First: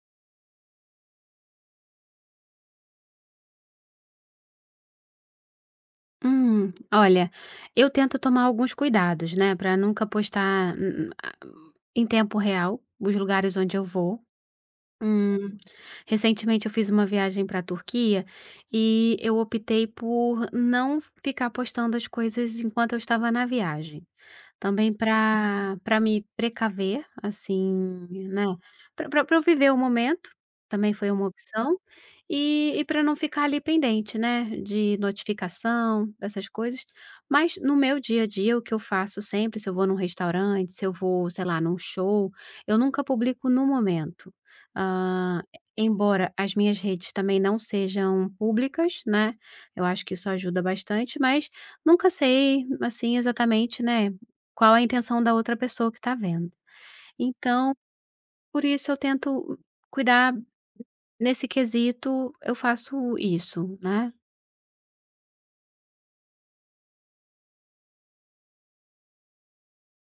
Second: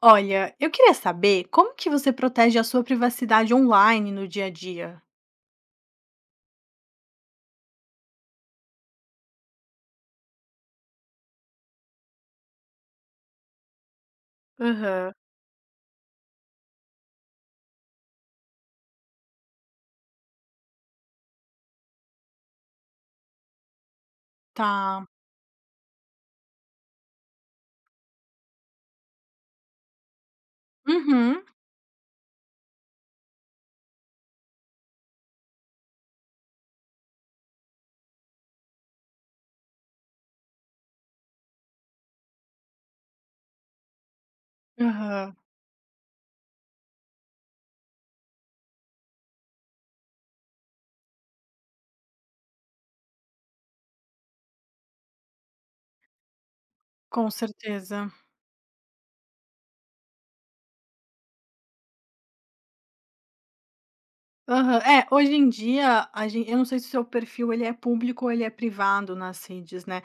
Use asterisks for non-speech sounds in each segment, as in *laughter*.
Olha, eu queria saber como que você protege a sua privacidade online no dia a dia? Olha, eu tento tomar alguns cuidados, né, para nunca postar em tempo real os lugares onde eu vou. Aham. Hum, Recentemente eu fiz uma viagem para a Turquia e eu optei por não ficar postando as coisas enquanto eu estava na viagem. Também Tá. para me precaver, assim, né, para pra eu viver o momento, também foi uma Uhum. opção, e para não ficar ali pendente, né, de notificação, essas coisas. Mas no meu dia a dia, o que eu faço sempre, se eu vou num restaurante, se eu vou, sei lá, num show, eu nunca publico no momento. Aham. Hã, Embora as minhas redes também não sejam públicas, né, eu acho que isso ajuda bastante, mas nunca sei, assim, exatamente, né, qual a intenção da outra pessoa que está vendo. Com Então, certeza. por isso eu tento cuidar nesse quesito, eu faço isso, né. Aham. É, hoje em dia, a gen eu não sei se o seu perfil ele é público ou ele é privado nas redes, né,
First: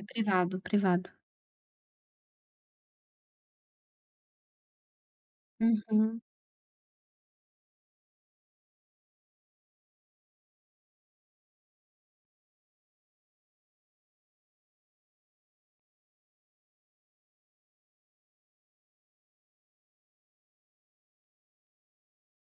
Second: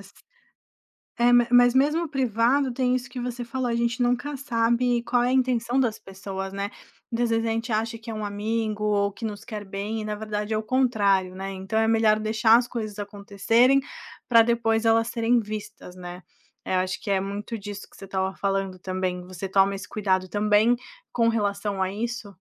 É privado, privado. É, ma mas mesmo o privado tem isso que você falou, a gente nunca sabe qual é a intenção das Uhum. pessoas, né. Muitas vezes a gente acha que é um amigo ou que nos quer bem e na verdade é o contrário, né, então é melhor deixar as coisas acontecerem para depois elas serem vistas, né. É, eu acho que é muito disso que você estava falando também. Você toma esse cuidado também com relação a isso?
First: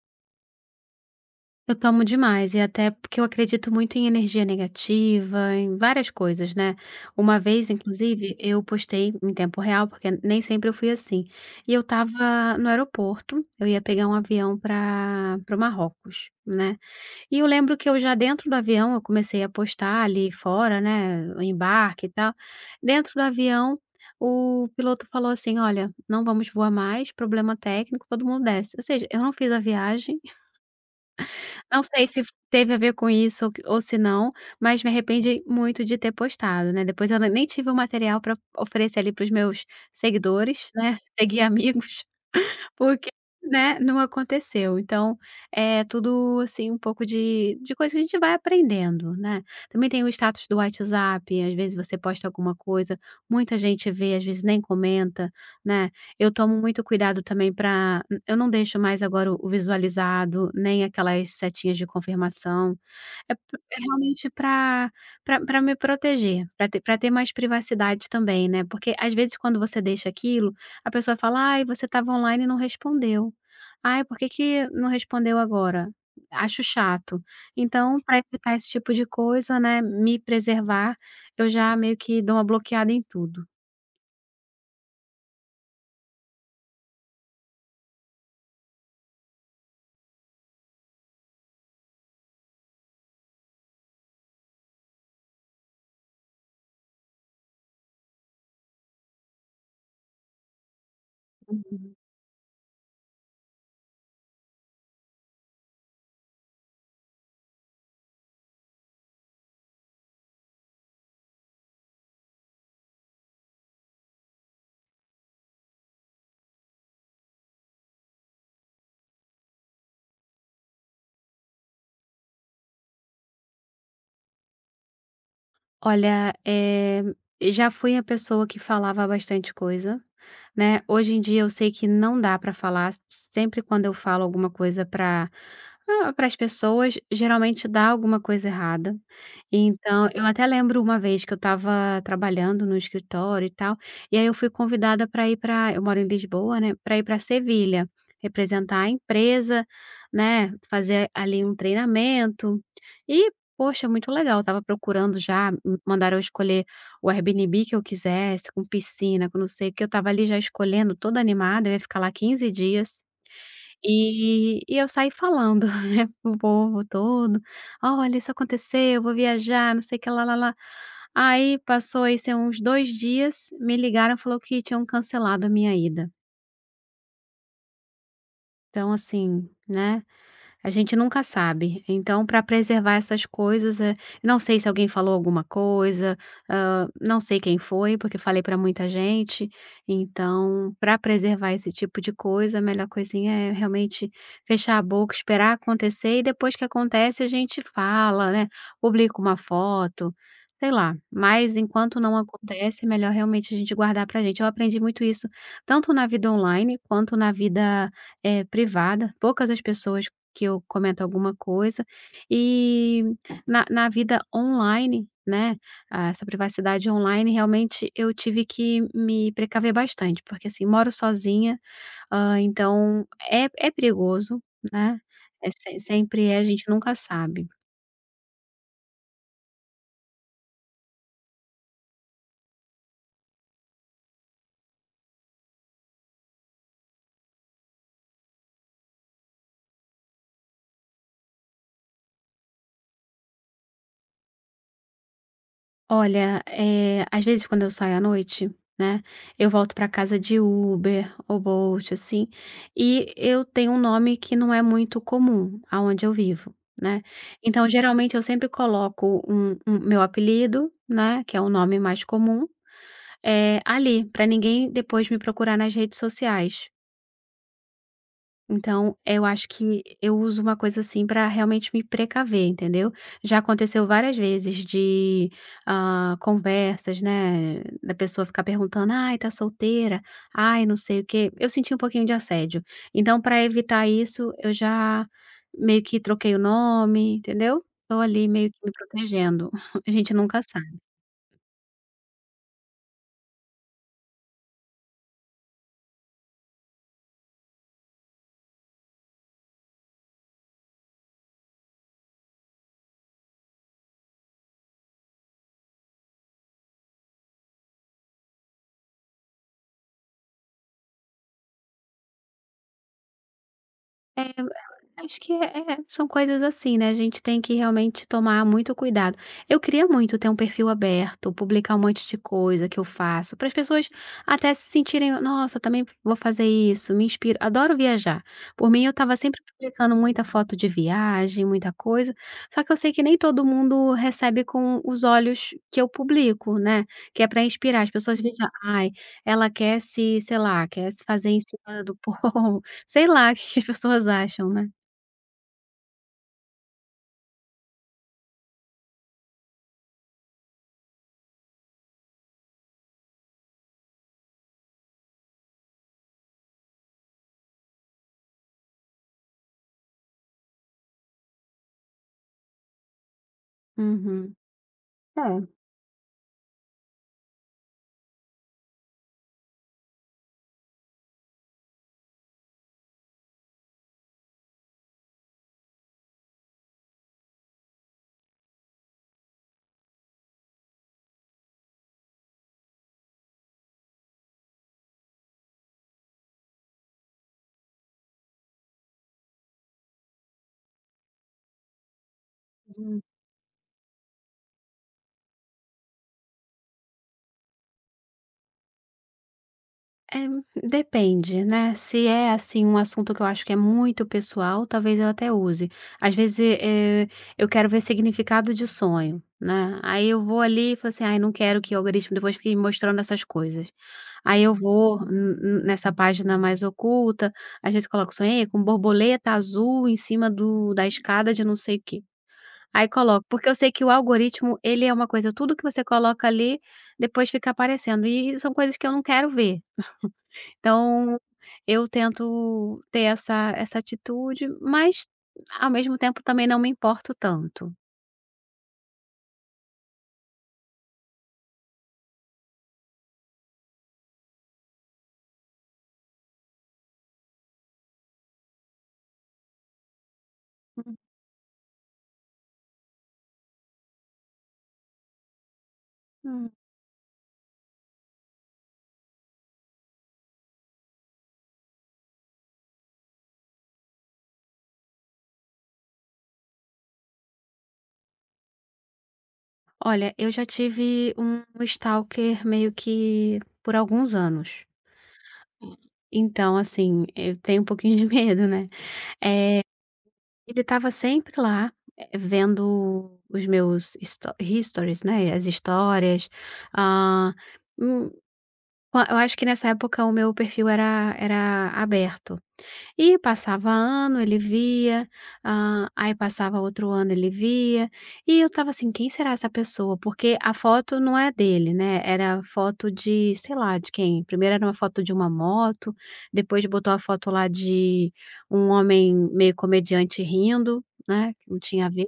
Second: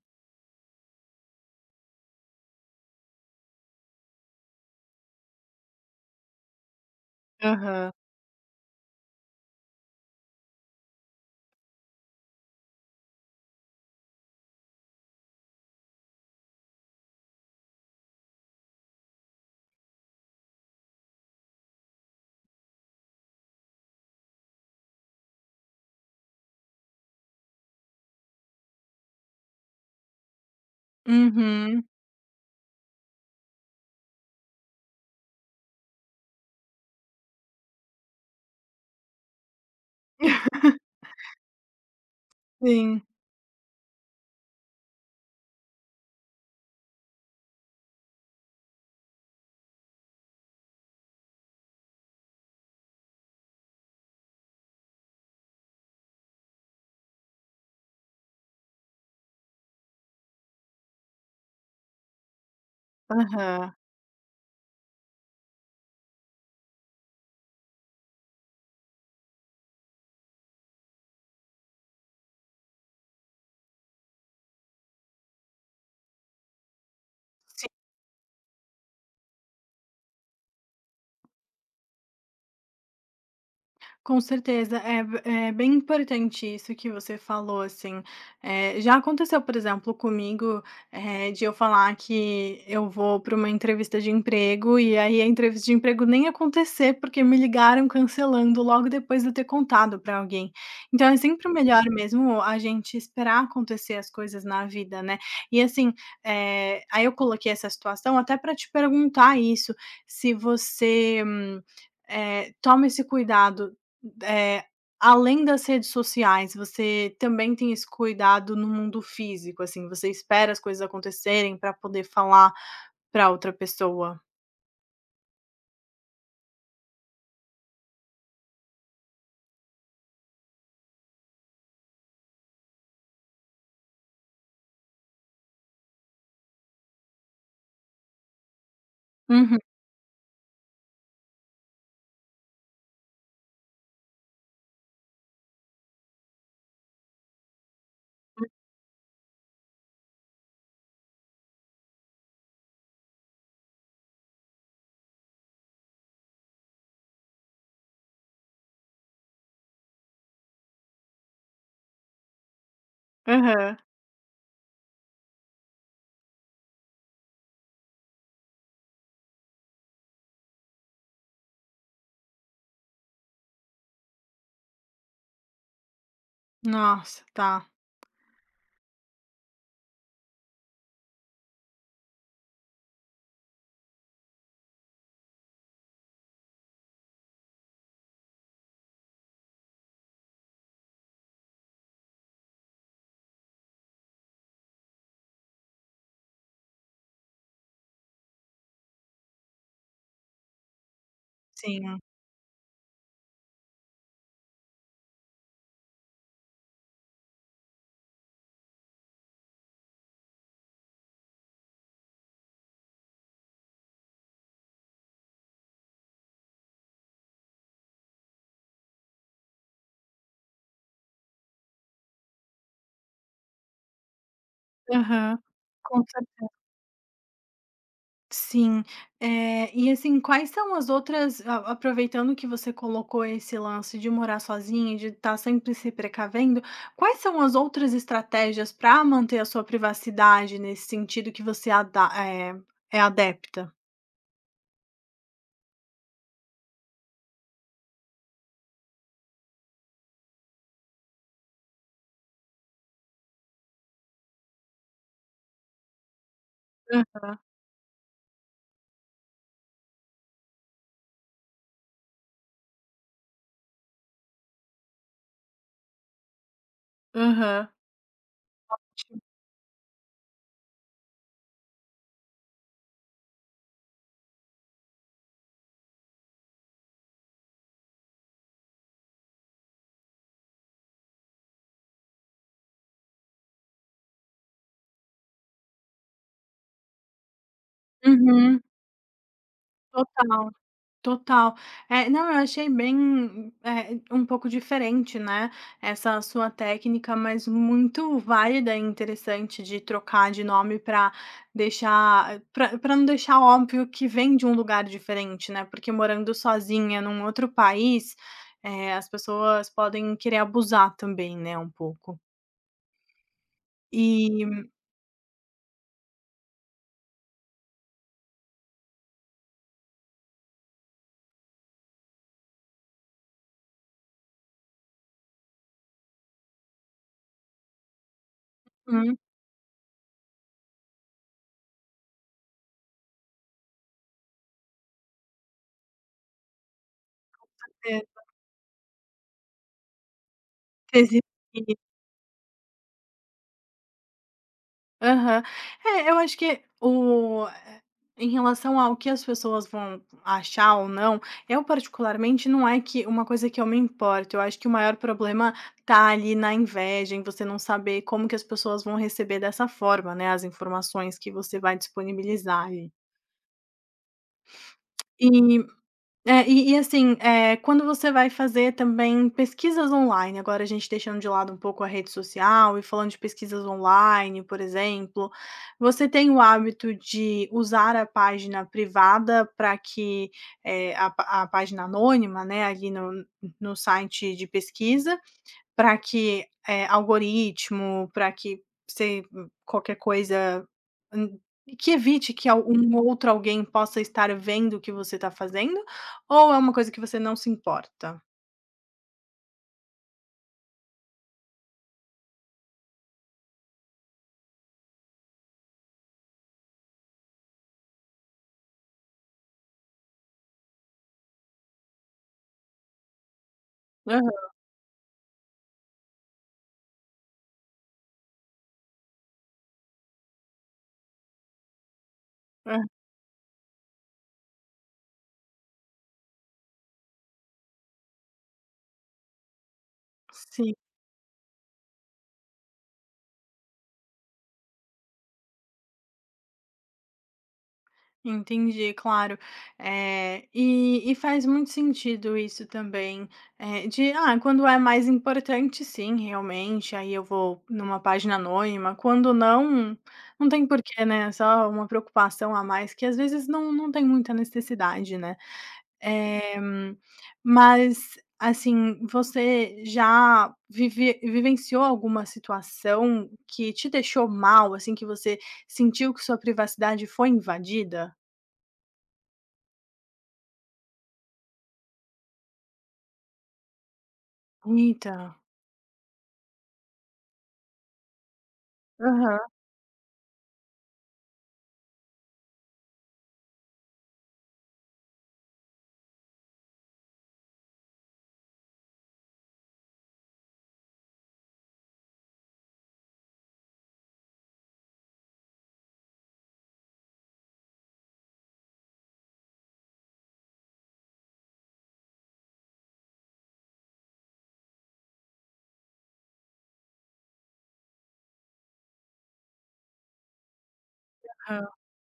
Eu tomo demais e até porque eu acredito muito em energia negativa, em várias coisas, né. Uma vez, Aham. inclusive, eu postei em tempo real, porque nem sempre eu fui assim, e eu estava no aeroporto, eu ia pegar um avião para o Marrocos, né. E eu lembro que eu já dentro do avião, eu comecei a postar ali fora, né, o embarque e tal. Dentro do avião, o piloto falou assim: "Olha, não vamos voar mais, problema técnico, todo mundo desce". Ou seja, eu não fiz a viagem, *laughs* não Uhum. sei se teve a ver com isso ou que ou se não, mas me arrependi muito de ter postado, né. Depois eu nem tive o material para oferecer ali para os meus seguidores, *laughs* né, *laughs* seguir amigos. Sim. Porque, né, não aconteceu. Então, é tudo, assim, um pouco de coisa que a gente vai aprendendo, né. Também tem o status do WhatsApp, às vezes você posta alguma coisa, muita gente vê, às vezes nem comenta, né. Eu tomo muito cuidado também para eu não deixo mais agora o visualizado, nem aquelas setinhas de confirmação. É p Aham. É realmente para me proteger, para ter mais privacidade também, né, porque às vezes quando você deixa aquilo, a pessoa fala: "Ai, você estava online e não respondeu. Ai, por que que não respondeu agora?". Acho chato. Então, para evitar esse tipo de coisa, né, me preservar, eu já meio que dou uma bloqueada em tudo. Com certeza, é b é bem importante isso que você falou, assim, já aconteceu, por exemplo, comigo, de eu falar que eu vou para uma entrevista de emprego, e aí a entrevista de emprego nem acontecer, porque me ligaram cancelando logo depois de eu ter contado para alguém. Então é sempre melhor Uhum. mesmo a gente esperar acontecer as coisas na vida, né. E assim, aí eu coloquei essa situação até para te perguntar isso, se você, toma esse cuidado eh, além das redes sociais. Você também tem esse cuidado no mundo físico, assim? Você espera as coisas acontecerem para poder falar para outra pessoa? Olha, já fui a pessoa que falava bastante coisa. Né, hoje em dia eu sei que não dá para falar, sempre quando eu falo alguma coisa para para as pessoas geralmente dá alguma coisa errada. Uhum. Então, eu até lembro uma vez que eu estava trabalhando no escritório e tal, e aí eu fui convidada para ir para eu moro em Lisboa, né, para ir para Sevilha, representar a empresa, né, fazer ali um treinamento. E, poxa, muito legal, eu estava procurando já, m mandaram eu escolher o Airbnb que eu quisesse, com piscina, com não sei o quê, eu estava ali já escolhendo, toda animada, eu ia ficar lá 15 dias. Aham. E eu saí falando, *laughs* né, para povo todo: "Olha, isso aconteceu, eu vou viajar, não sei o que lá, lá, lá". Aí passou isso uns 2 dias, me ligaram, falou que tinham cancelado a minha ida. Nossa, tá. Então assim, né? A gente nunca sabe. Então, para preservar essas coisas, não sei se alguém falou alguma coisa, não sei quem foi, porque falei para muita gente. Então, para preservar esse tipo de coisa, a melhor coisinha é realmente fechar a boca, esperar acontecer e depois que acontece a gente fala, né, publica uma foto, sei lá. Mas Sim. enquanto não acontece, é melhor realmente a gente guardar para gente. Eu aprendi muito isso tanto na vida online quanto na vida, privada. Poucas as pessoas que eu comento alguma coisa. E na vida online, né, ah, essa privacidade online, realmente eu tive que me precaver bastante, porque, assim, moro sozinha, então é perigoso, né, Aham. é se Com… sempre é, a gente nunca sabe. Sim. Eh, e assim, quais são as outras… a aproveitando que você colocou esse lance de morar sozinha, de estar sempre se precavendo, quais são as outras estratégias para manter a sua privacidade nesse sentido que você é adepta? Olha, às vezes quando eu saio à noite, né, eu volto para casa de Uber ou Bolt, assim, e eu tenho um nome que não é muito comum aonde eu vivo, né. Hã. Então, geralmente, eu sempre coloco um meu apelido, né, que é o nome mais comum, ali, para ninguém depois me procurar nas redes sociais. Aham. Então, eu acho que eu uso uma coisa assim para realmente me precaver, entendeu. Já aconteceu várias vezes de, conversas, né, da pessoa ficar perguntando: "Ai, tá solteira? Ai, não sei o quê". Eu senti um pouquinho de assédio. Então, para evitar isso, eu já meio que troquei o nome, entendeu. Tô ali meio que Uhum. me protegendo. *laughs* A gente nunca Total. sabe. Total. É, não, eu achei bem, um pouco diferente, né, essa sua técnica, mas muito válida e interessante de trocar de nome para deixar… para não deixar óbvio que vem de um lugar diferente, né, porque morando sozinha num outro país, as pessoas podem querer abusar também, né, um pouco. É, E acho que é são coisas assim, né, a gente tem que realmente tomar muito cuidado. Eu queria muito ter um perfil aberto, publicar um monte de coisa que eu faço, para as pessoas até se sentirem: "Nossa, também vou fazer isso", me inspiro adoro viajar. Por mim, eu estava uhum, sempre publicando muita foto de viagem, muita coisa, só que eu sei que nem todo mundo recebe com os olhos que eu publico, né, que é para inspirar. As é, pessoas pensam: "Ai, ela quer se", sei lá, "quer se fazer em cima do *laughs* pão, sei lá, *laughs* o que que as pessoas acham, né. aham. É, eu acho que em relação ao que as pessoas vão achar ou não, eu particularmente não é que uma coisa que eu me importo. Eu acho que o maior problema tá ali na inveja, em você não saber como que as pessoas vão receber dessa forma, né, as informações que você vai disponibilizar ali. Uhum. É. É, e assim, quando você vai fazer também pesquisas online, agora a gente deixando de lado um pouco a rede social e falando de pesquisas online, por exemplo, você tem o hábito de usar a página privada para que, a página anônima, né, ali no site de pesquisa, para que, algoritmo, para que… se qualquer coisa, hum, que evite que al um Hum, outro alguém possa estar vendo o que você está fazendo, ou é uma coisa que você não se importa? eh, Depende, né, se é, assim, um assunto que eu acho que é muito pessoal, talvez eu até use. Às vezes, eu quero ver significado de sonho, né, aí eu vou ali e falo assim: "Ai, não quero que o algoritmo depois fique me mostrando essas coisas". Aham, Aí eu vou n n nessa página mais oculta, às vezes coloco: "Sonhei com borboleta azul em cima do da escada de não sei o quê". hã, Aí coloco, porque eu sei que o algoritmo, ele é uma coisa, tudo que você coloca ali, depois fica aparecendo, e são coisas que eu não quero ver. sim. Então, eu tento ter essa atitude, mas ao mesmo tempo também não me importo tanto. Entendi, claro. Eh, e faz muito sentido isso também, de, ah, quando é mais importante sim, realmente, aí eu vou numa página anônima, quando não, não tem porquê, né, só uma preocupação a mais que às vezes não tem muita necessidade, né. Uhum. Eh, mas, assim, você já vivenciou alguma situação que te deixou mal, assim, que você sentiu que sua privacidade foi invadida? Olha, eu já tive um stalker meio que por alguns anos. Eita. Então, assim, eu tenho um pouquinho de *laughs* medo, né. Aham, Ele estava sempre lá, vendo os meus histo stories, né, as histórias, Ah, hum, eu acho que nessa época o meu perfil era aberto. E passava ano, ele via, aí passava outro ano, ele via, e eu estava assim: "Quem será essa pessoa?", porque a foto não é dele, né, era foto de sei lá de quem, primeiro era uma foto de uma moto, depois botou a foto lá de um homem meio comediante rindo, né, que não aham. tinha a ver.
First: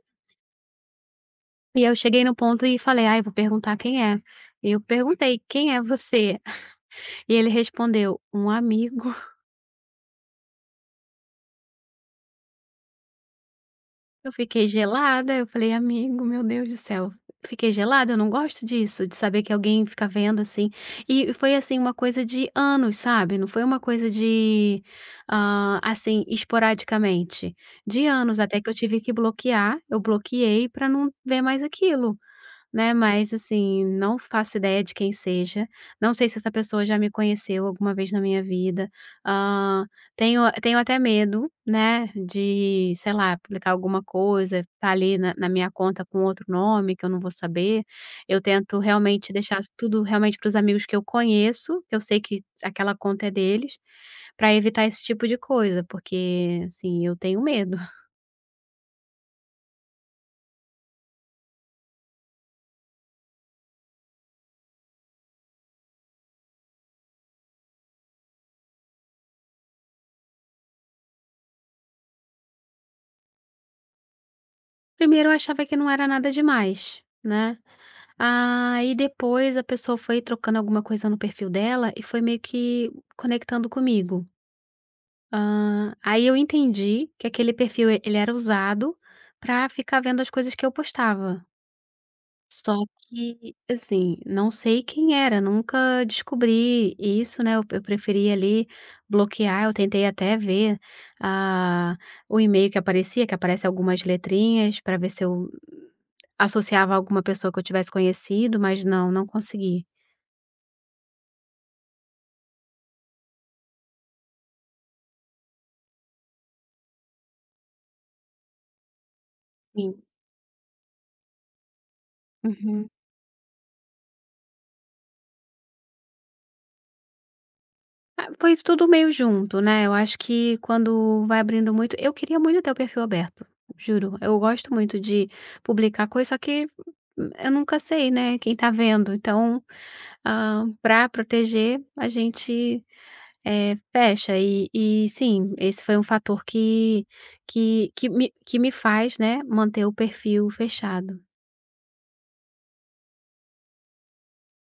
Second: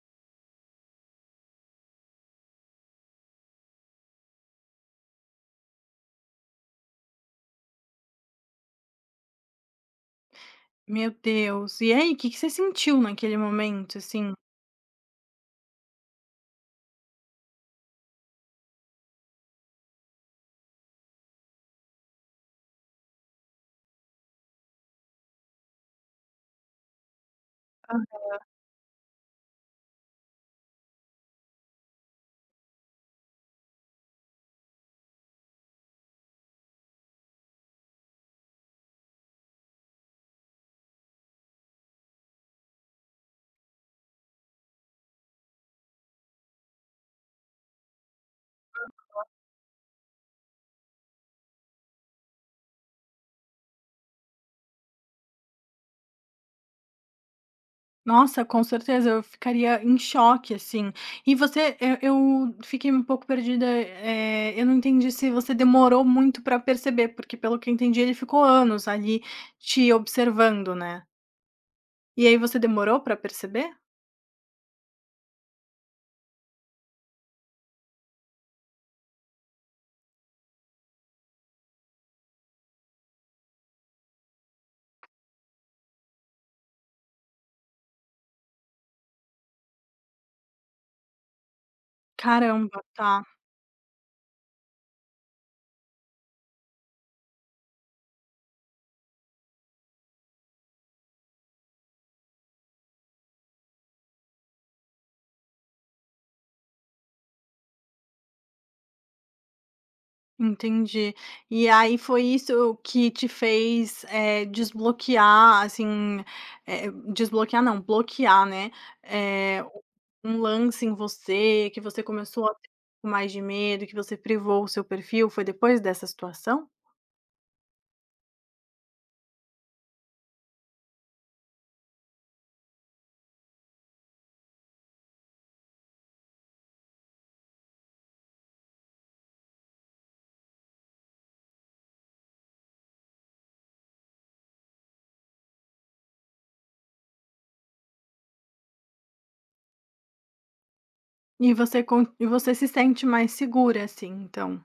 E eu cheguei no ponto e falei: ah, eu vou perguntar quem é". Eu perguntei: "Quem é você?". *laughs* E ele respondeu: "Um amigo". Meu Deus. E aí, o que que você sentiu naquele momento, Eu assim? fiquei gelada, eu falei: "Amigo, meu Deus do céu". Fiquei gelada, eu não gosto disso, de saber que alguém fica vendo, assim. E foi, assim, uma coisa de anos, sabe, não foi uma coisa de, assim, esporadicamente. De anos, até que eu tive que bloquear, eu bloqueei para não ver mais aquilo. Né, mas assim, não faço ideia de quem seja, não sei se essa pessoa já me conheceu alguma vez na minha vida, hã, tenho até medo, né, de, sei lá, publicar alguma coisa, tá ali na minha conta com outro nome que eu não vou saber, eu tento realmente deixar tudo realmente para os amigos que eu conheço, que eu sei que aquela conta é deles, para evitar esse tipo de coisa, porque, assim, eu tenho medo. Nossa, com certeza eu ficaria em choque, assim. E você… eu fiquei um pouco perdida, eu não entendi se você demorou muito pra perceber, porque pelo que eu entendi ele ficou anos ali te observando, né. E aí você demorou pra perceber? Primeiro eu achava que não era nada demais, né. Ah, e depois a pessoa foi trocando alguma coisa no perfil dela e foi meio que conectando comigo. Ah, aí eu entendi que aquele perfil e ele era usado para ficar vendo as coisas que eu postava. Caramba, Só tá. que, assim, não sei quem era, nunca descobri isso, né, eu preferi ali bloquear, eu tentei até ver, ah, o e-mail que aparecia, que aparece algumas letrinhas para ver se eu associava a alguma pessoa que eu tivesse conhecido, mas não, não consegui. Entendi. E aí foi isso que te fez, desbloquear, assim, desbloquear não, bloquear, né, eh, Sim. um lance em você, que você começou a ter Uhum. um pouco mais de medo, que você privou o seu perfil? Foi depois dessa situação? Ah, foi isso tudo meio junto, né, eu acho que quando vai abrindo muito eu queria muito ter o perfil aberto, juro. Eu gosto muito de publicar coisa, só que eu nunca sei, né, quem tá vendo. Então, pra proteger, a gente, fecha. E sim, esse foi um fator que me faz, né, manter o perfil fechado. E você con… e você se sente mais segura, assim, então?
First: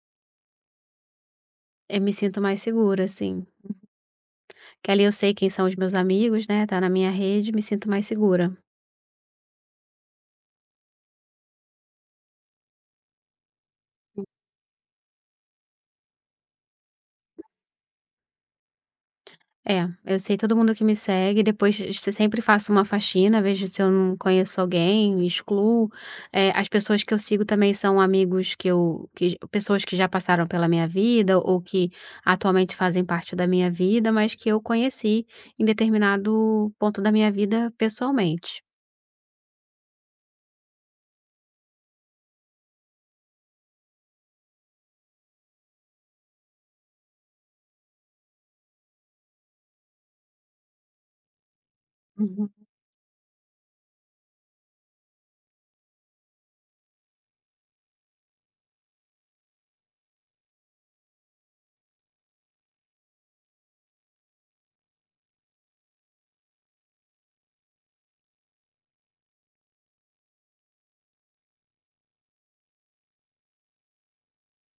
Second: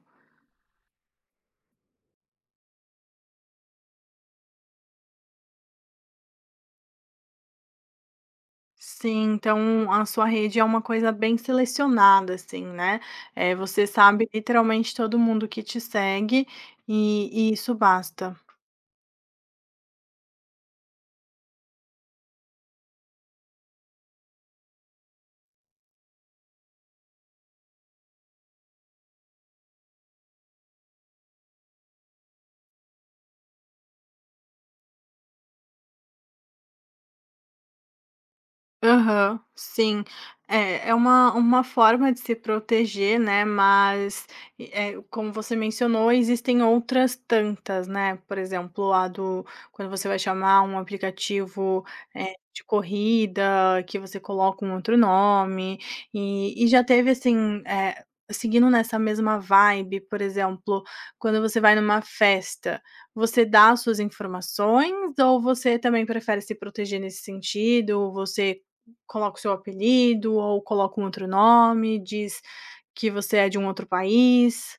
Eu me sinto mais segura, assim, que ali eu sei quem são os meus amigos, né, tá na minha rede, me sinto mais segura. Sim, então a sua rede é uma coisa bem selecionada, assim, né, você sabe literalmente todo mundo que te segue, e isso basta. É, eu sei todo mundo que me segue, depois se sempre faço uma faxina, vejo se eu não conheço alguém, excluo. Eh, as pessoas que eu sigo também são amigos que pessoas que já passaram pela minha vida ou que atualmente fazem parte da minha vida, mas que eu conheci em determinado ponto da minha vida pessoalmente. Aham, sim. É é uma forma de se proteger, né, mas, como você mencionou, existem outras tantas, né, por exemplo, a do… quando você vai chamar um aplicativo, de corrida, que você coloca um outro nome, e já teve assim, seguindo nessa mesma vibe, por exemplo, quando você vai numa festa, você dá as suas informações ou você também prefere se proteger nesse sentido? Você coloca o seu apelido ou coloca um outro nome, diz que você é de um outro país.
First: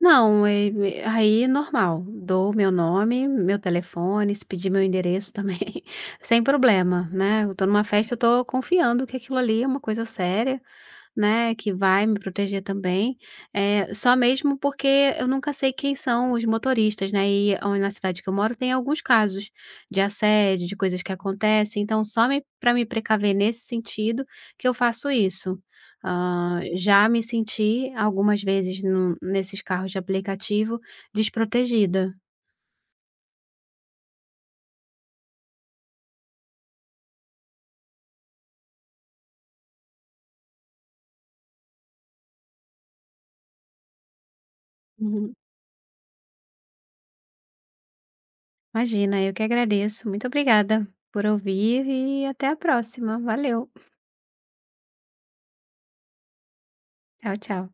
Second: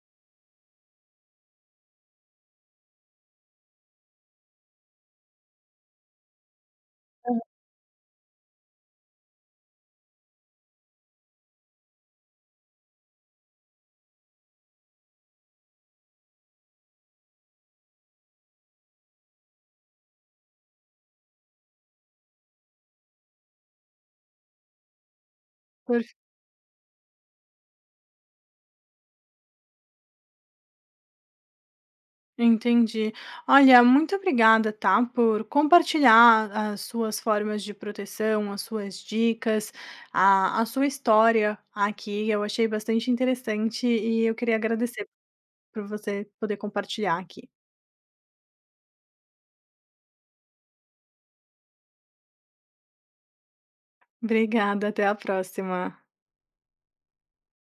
Não, eh, me aí é normal, dou meu nome, meu telefone, se pedir meu endereço também, *laughs* sem problema, né, eu tô numa festa, eu tô confiando que aquilo ali é uma coisa séria, né, que vai me proteger também, só mesmo porque eu nunca sei quem são os motoristas, né, e on na cidade que eu moro tem alguns casos de assédio, de coisas que acontecem, então só para me precaver nesse sentido que eu faço isso. Perfe Já me senti algumas vezes num nesses carros de aplicativo desprotegida. Entendi. Olha, muito obrigada, tá, por compartilhar as suas formas de proteção, as suas dicas, a sua história aqui. Eu achei bastante interessante e eu queria agradecer Uhum. por você poder compartilhar aqui. Imagina, eu que agradeço. Muito obrigada por ouvir e até a próxima. Valeu. Obrigada, até a próxima. Tchau, tchau.